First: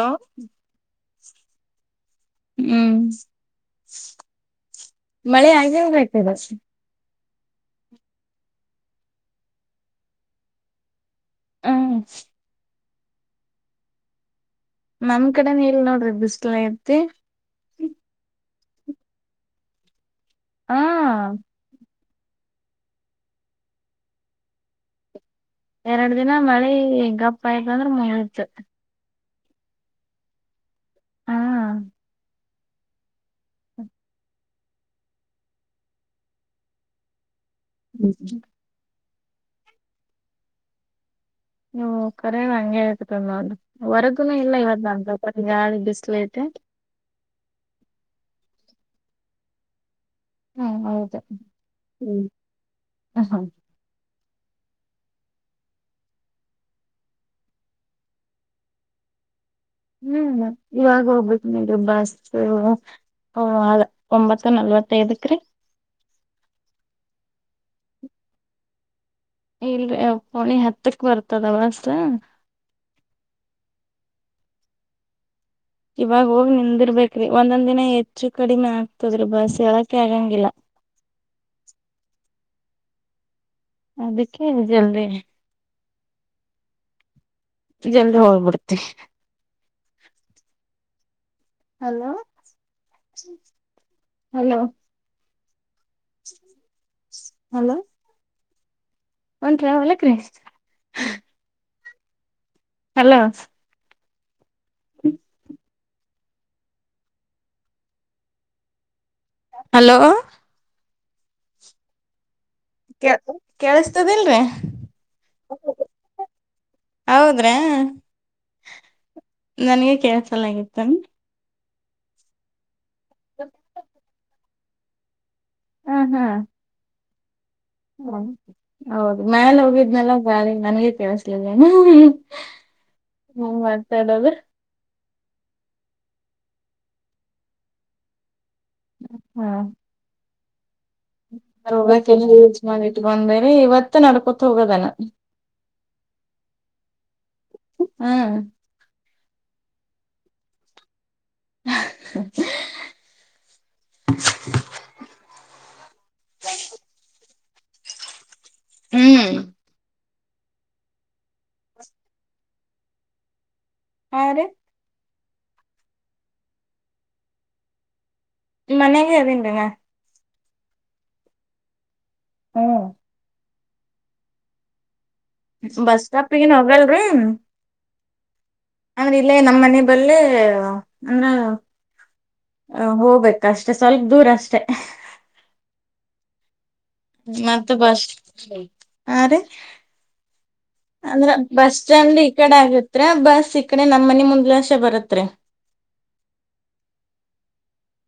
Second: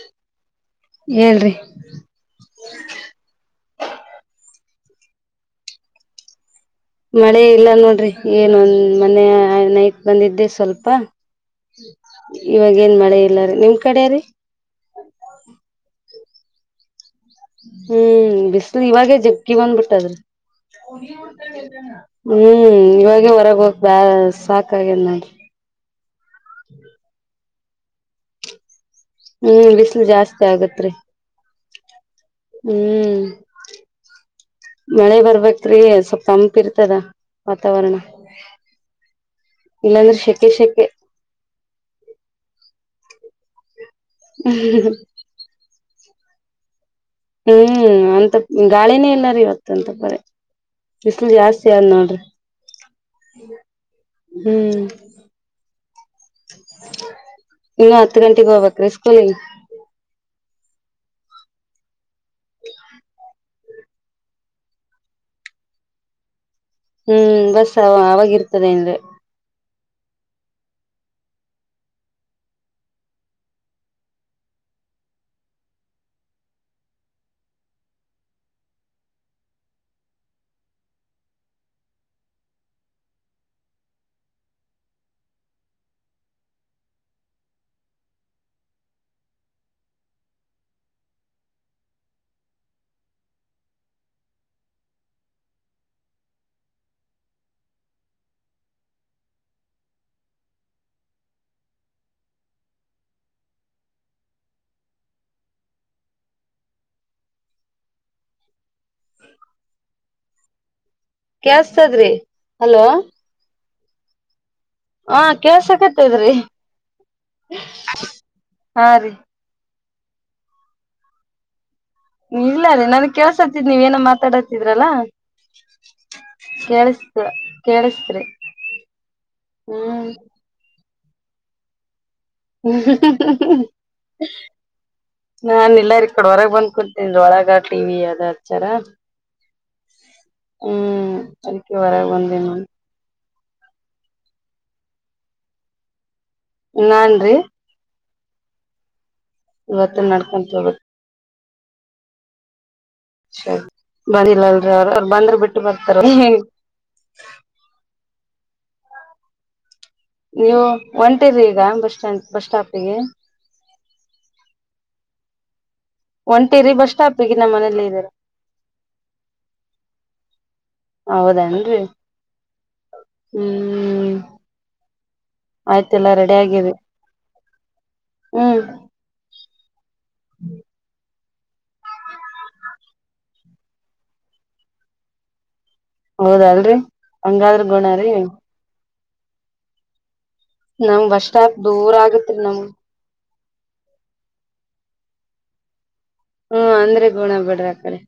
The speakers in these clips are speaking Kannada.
ಹ ಹೇಳ್ರಿ ಹ್ಮ್ ಮಳೆ ಆಗೇ [unintelligible] ಮಳೆ ಇಲ್ಲ ನೋಡ್ರಿ ಏನೊಂದ ಮನ್ನೇ ನೈಟ್ ಬಂದಿದ್ದೆ ಸ್ವಲ್ಪ. ಹ್ಮ್ ಇವಾಗೇನ್ ಮಾಡ್ ಇಲ್ಲ ರೀ ನಿಮ್ ಕಡೆ ರೀ ನಮ್ ಕಡೆನು ಇಲ್ ನೋಡ್ರಿ ಬಿಸ್ಲ ಐತಿ. ಹ್ಮ್ ಬಿಸ್ಲು ಇವಾಗೇ ಜಗ್ಗಿ ಬಂದ್ಬಿಟ್ಟದ್ರಿ ಹ [unintelligible] ಹ್ಮ್ ಇವಾಗೆ ಹೊರಗ ಹೋಗ್ ಬ ಸಾಕಾಗ್ಯದ್ ನೋಡ್ರಿ. ಎರಡು ದಿನ ಮಳೆ ಏ ಗಪ್ ಪ್ಪಾಯತಂದ್ರೆ ಮುಗೀತ್. ಹ್ಮ್ ಬಿಸಿಲು ಜಾಸ್ತಿ ಆಗತ್ರಿ. ಹಾ ಹ್ಮ್ ಮಳೆ ಬರ್ಬೇಕ್ರೀ ಸ್ವಲ್ಪ್ ತಂಪ್ ಇರ್ತದ. ವಾತಾವರಣ. ಹ್ಮ್ ಇಲ್ಲಾಂದ್ರೆ ಶೆಕೆ ಶೆಕೆ ನೀವು ಕರೆನ ಹಂಗೆ ಐತತನ್ ಮಾಡು. ಹೊರಗುನು ಇಲ್ಲ ಇವತ್ ನ [unintelligible] [unintelligible] ಹ್ಮ್ ಅಂತ ಗಾಳಿನೇ ಎಲ್ಲಾರೂ ಇವತ್ತಂತ ಪರಿ ಹ್ಮ ಹೌದು ಬಿಸಿಲು ಜಾಸ್ತಿ ಆದ ನೋಡ್ರಿ. ಹ್ಮ್ ಹ ಹ್ಮ್ ಹ್ಮ್ ಇನ್ನು ಹತ್ ಗಂಟೆಗ್ ಹೋಗ್ಬೇಕ್ರಿ ಸ್ಕೂಲಿಗ್ ಇಲ್ಲ ಇವಾಗ ಹೋಗ್ಬೇಕ ನೋಡ್ರಿ ಬಸ್ಸು ಅ ಒಂಬತ್ತು ನಲ್ವತ್ತೈದಕ್ರಿ. ಹ್ಮ್ ಬಸ್ಸು ಅವ ಅವವಾಗಿರ್ತದೇನ್ [unintelligible] ಇಲ್ರಿ ಪೋಳಿ ಹತ್ತಕ್ ಬರ್ತದ ಬಸ್ ಇವಾಗ ಹೋಗಿ ನಿಂದಿರ್ಬೇಕ್ರಿ ಒಂದೊಂದ್ ದಿನ ಹೆಚ್ಚು ಕಡಿಮೆ ಆಗ್ತದ್ರಿ ಬಸ್ ಹೇಳಕ್ಕೆ ಆಗಂಗಿಲ್ಲ. ಅದಿಕ್ಕೆ ಜಲ್ದಿ ಜಲ್ದ್ ಹೋಗ್ಬಿಡ್ತಿವಿ. ಹಲೋ ಹಲೋ ಹಲೋ ಒಂಟ್ರ ಹೊಲಕ್ರಿ ಹ್ ಹಲೋ [inaudible] ಹಲೋ ಕೇಳ್ಸ್ತದ್ರಿ. ಹಲೋ ಕೇಳಿಸ್ತದಿಲ್ರಿ ಹಾ ಕೆಳ್ಸ ಕತ್ತದ್ರಿ ಹೌದ್ರಾ ಹಾ ರೀ ಕೇಳ್ಸಲಾಗೈತೆನ್ ಇಲ್ಲ ರಿ ನನ್ಗ್ ಕೆಳ್ಸತ್ತಿದ್ ನೀವ್ ಏನೋ ಮಾತಾಡ ಇದ್ರಲ್ಲಾ ಹಾ ಕೇಳ್ಸ್ [unintelligible] ಹ ಹೌದು ಮ್ಯಲೆ ಹ್ಮ್ ಹೋಗಿದ್ನೆಲ್ಲ ಬಳಿ ನನ್ಗೇ ಕೇಳಿಸ್ಲೈಲ್ಲೇನು ಹ್ ಹ್ ಹ್ಮ್ ಹ್ ಹ್ ಹ್ ಹ್ಮ್ ನಾನ್ ಇಲ್ಲಾರ್ ಈ ಕಡೆ ಹೊರಗೆ ಬಂದ್ ಕುತೀನ್ರೀ ಒಳಗ ಟಿವಿ ಅದ ಚರ [unintelligible] ಮಾಡಿಟ್ಕೊಂಡ್ರಿ ಏಯ್ ಇವತ್ತು ನಡ್ಕೊತ್ ಹೋಗೋದೆನ. ನಾನ್ರೀ ಹ್ಮ್ ಇವತ್ತೂ ನಡ್ಕೊಂತ್ ಹೋಬೇಕ್ ಅಹ್ ಹ್ ಹ್ಮ್ ಸರಿ ಬನ್ನಿಲ್ಲಲ್ರಿ ಅವ್ರು ಅವ್ರ್ ಬಂದ್ರೆ ಬಿಟ್ [unintelligible] [unintelligible] ಹ್ಮ್ ನೀವು ಒಂಟಿರ್ರಿ ಈಗ ಬಸ್ಸ್ಟಾಂಡ್ ಬಸ್ ಸ್ಟಾಪಿಗೆ. ಹಾ ರಿ ಒಂಟೇರಿ ಬಸ್ ಸ್ಟಾಪಿಗೆ ನಮ್ ಮನೇಲೇ ಇದ್ದಾರೆ. ಮನೆಗೆ ಅಲ್ಲಿಂದನ? ಹೌದೇನ್ರಿ ಹ್ಮ್ ಹ್ಮ್ ಹ್ಮ್ ಬಸ್ ಸ್ಟಾಪಿಗೇನು ಹೋಗಲ್ರಿ. ಹ್ಮ್ ಅಂದ್ರೆ ಇಲ್ಲೇ ನಮ್ಮನೆ ಬಲ್ಲೆಯ ಅಂದ್ರೆ ಹೋಗ್ಬೇಕ ಅಷ್ಟೆ ಸ್ವಲ್ಪ ದೂರ ಅಷ್ಟೆ ಅಹ್ ಹ್ ಹೌದಲ್ರಿ ಹಂಗಾದ್ರ ಮತ್ತು ಗುಣ ಬಸ್ ರೀ ಹಾ ರಿ ನಮ್ ಅಂದ್ರ ಸ್ಟಾಪ್ ಬಸ್ ದೂರ ಸ್ಟ್ಯಾಂಡ್ ಈ ಆಗತ್ರಿ ಕಡೆ ನಮ್ಗ್ ಆಗತ್ರೆ ಬಸ್ ಸಿಕ್ಕಣೆ ನನ್ ಮನೆ ಮುಂದ್ ಅಶ್ಲೇ ಬರತ್ರಿ. ಹ್ಮ ಅಂದ್ರೆ ಗುಣ ಬಿಡ್ರಿ ಆಕಡೆ.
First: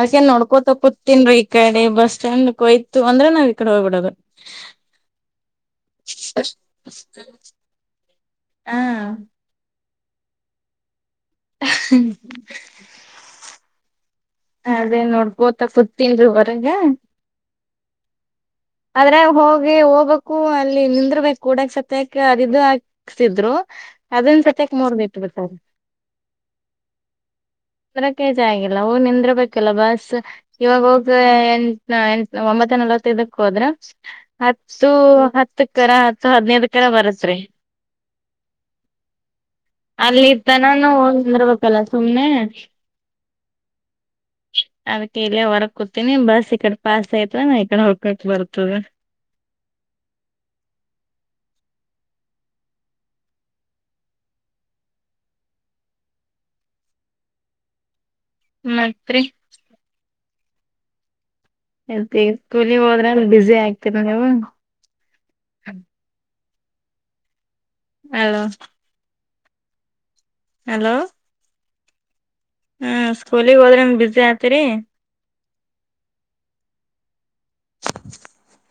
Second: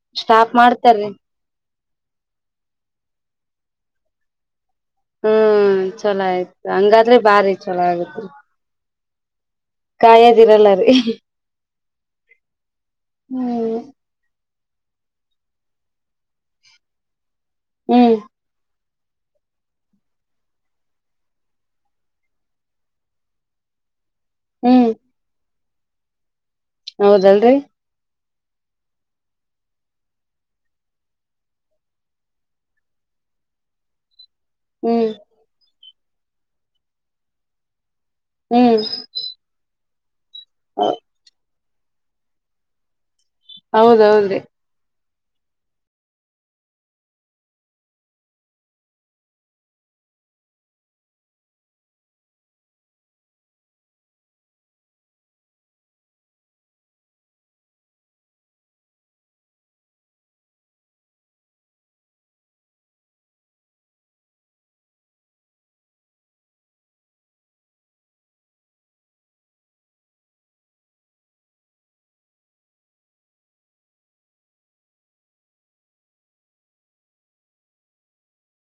ಅದ್ಕೇನ್ ಸ್ಟಾಪ್ ನೋಡ್ಕೋತ ಮಾಡ್ತಾರೀ ಕೋತನ್ ಈ ಕಡೆ ಬಸ್ ಸ್ಟ್ಯಾಂಡ್ ಹೋಯ್ತು ಅಂದ್ರೆ ನಾವ್ ಈ ಕಡೆ ಹೋಗ್ಬಿಡೋಗ ಹ್ಮ್ ಚಲೋ ಆಯ್ತು ಹಂಗಾದ್ರೆ ಭಾರಿ ಚಲೋ ಆಗತ್ರಿ ಹ ಕಾಯದಿರಲ್ಲ ರೀ ಹಃ ಹ್ಮ್ ಹಾ ಅದೇ ನೋಡ್ಕೊತ ಕೂತನ್ರೀ ಹೊರ್ಗ ಹ್ಮ್ ಆದ್ರೆ ಹೋಗಿ ಹೋಗ್ಬೇಕು ಅಲ್ಲಿ ನಿಂದರ್ಬೇಕು ಕೂಡಕ್ ಸತ್ಯಕ್ಕೆ ಅದು ಹಾಕ್ತಿದ್ರು ಅದೊನ್ ಸತ್ಯಕ್ ಮೂರ್ದ ಇಟ್ಟು ಬಿತಾರ ಹೌದಲ್ರರಿ ಕಾಗೆಜ್ ಆಗಿಲ್ಲ ಹೋಗ್ ನಿಂದರಬೇಕಲ್ಲ ಬಸ್ ಇವಾಗ್ ಹೋಗ್ ಎ ಒಂಬತ್ತ ನಲ್ವತೈದ್ ಕೊದ್ರ ಹತ್ತು ಹ್ಮ್ ಹತ್ ಕರ ಹತ್ತು ಹದ್ನೈದ ಕರ ಬರತ್ರಿ ಹ್ಮ್ ಅಲ್ಲಿ ತನಾನು ಒಂದ್ರ ಕಲ ಸುಮ್ಮನೆ ಹೌದೌದ್ರಿ ಅದಕ್ಕೆ ಇಲ್ಲಯೇ ಹೊರ ಕೂತಿನಿ ಬಸ್ ಈ ಕಡೆ ಪಾಸ್ ಆಯ್ತಾ ನಾ ಈಡೆ ಹೋಗ್ ಕಟ್ ಬರ್ತದೆ ಮತ್ರಿ ಅದೆ ಸ್ಕೂಲಿ ಹೋದ್ರ ಅ ಬಿಸಿ ಆಗ್ತಿರ ನೀವು ಹಲೋ ಹಲೋ ಹ್ಮ್ ಸ್ಕೂಲಗ್ ಹೋದ್ರೆಮ ಬಝಿ ಆತಿರಿ [inaudible]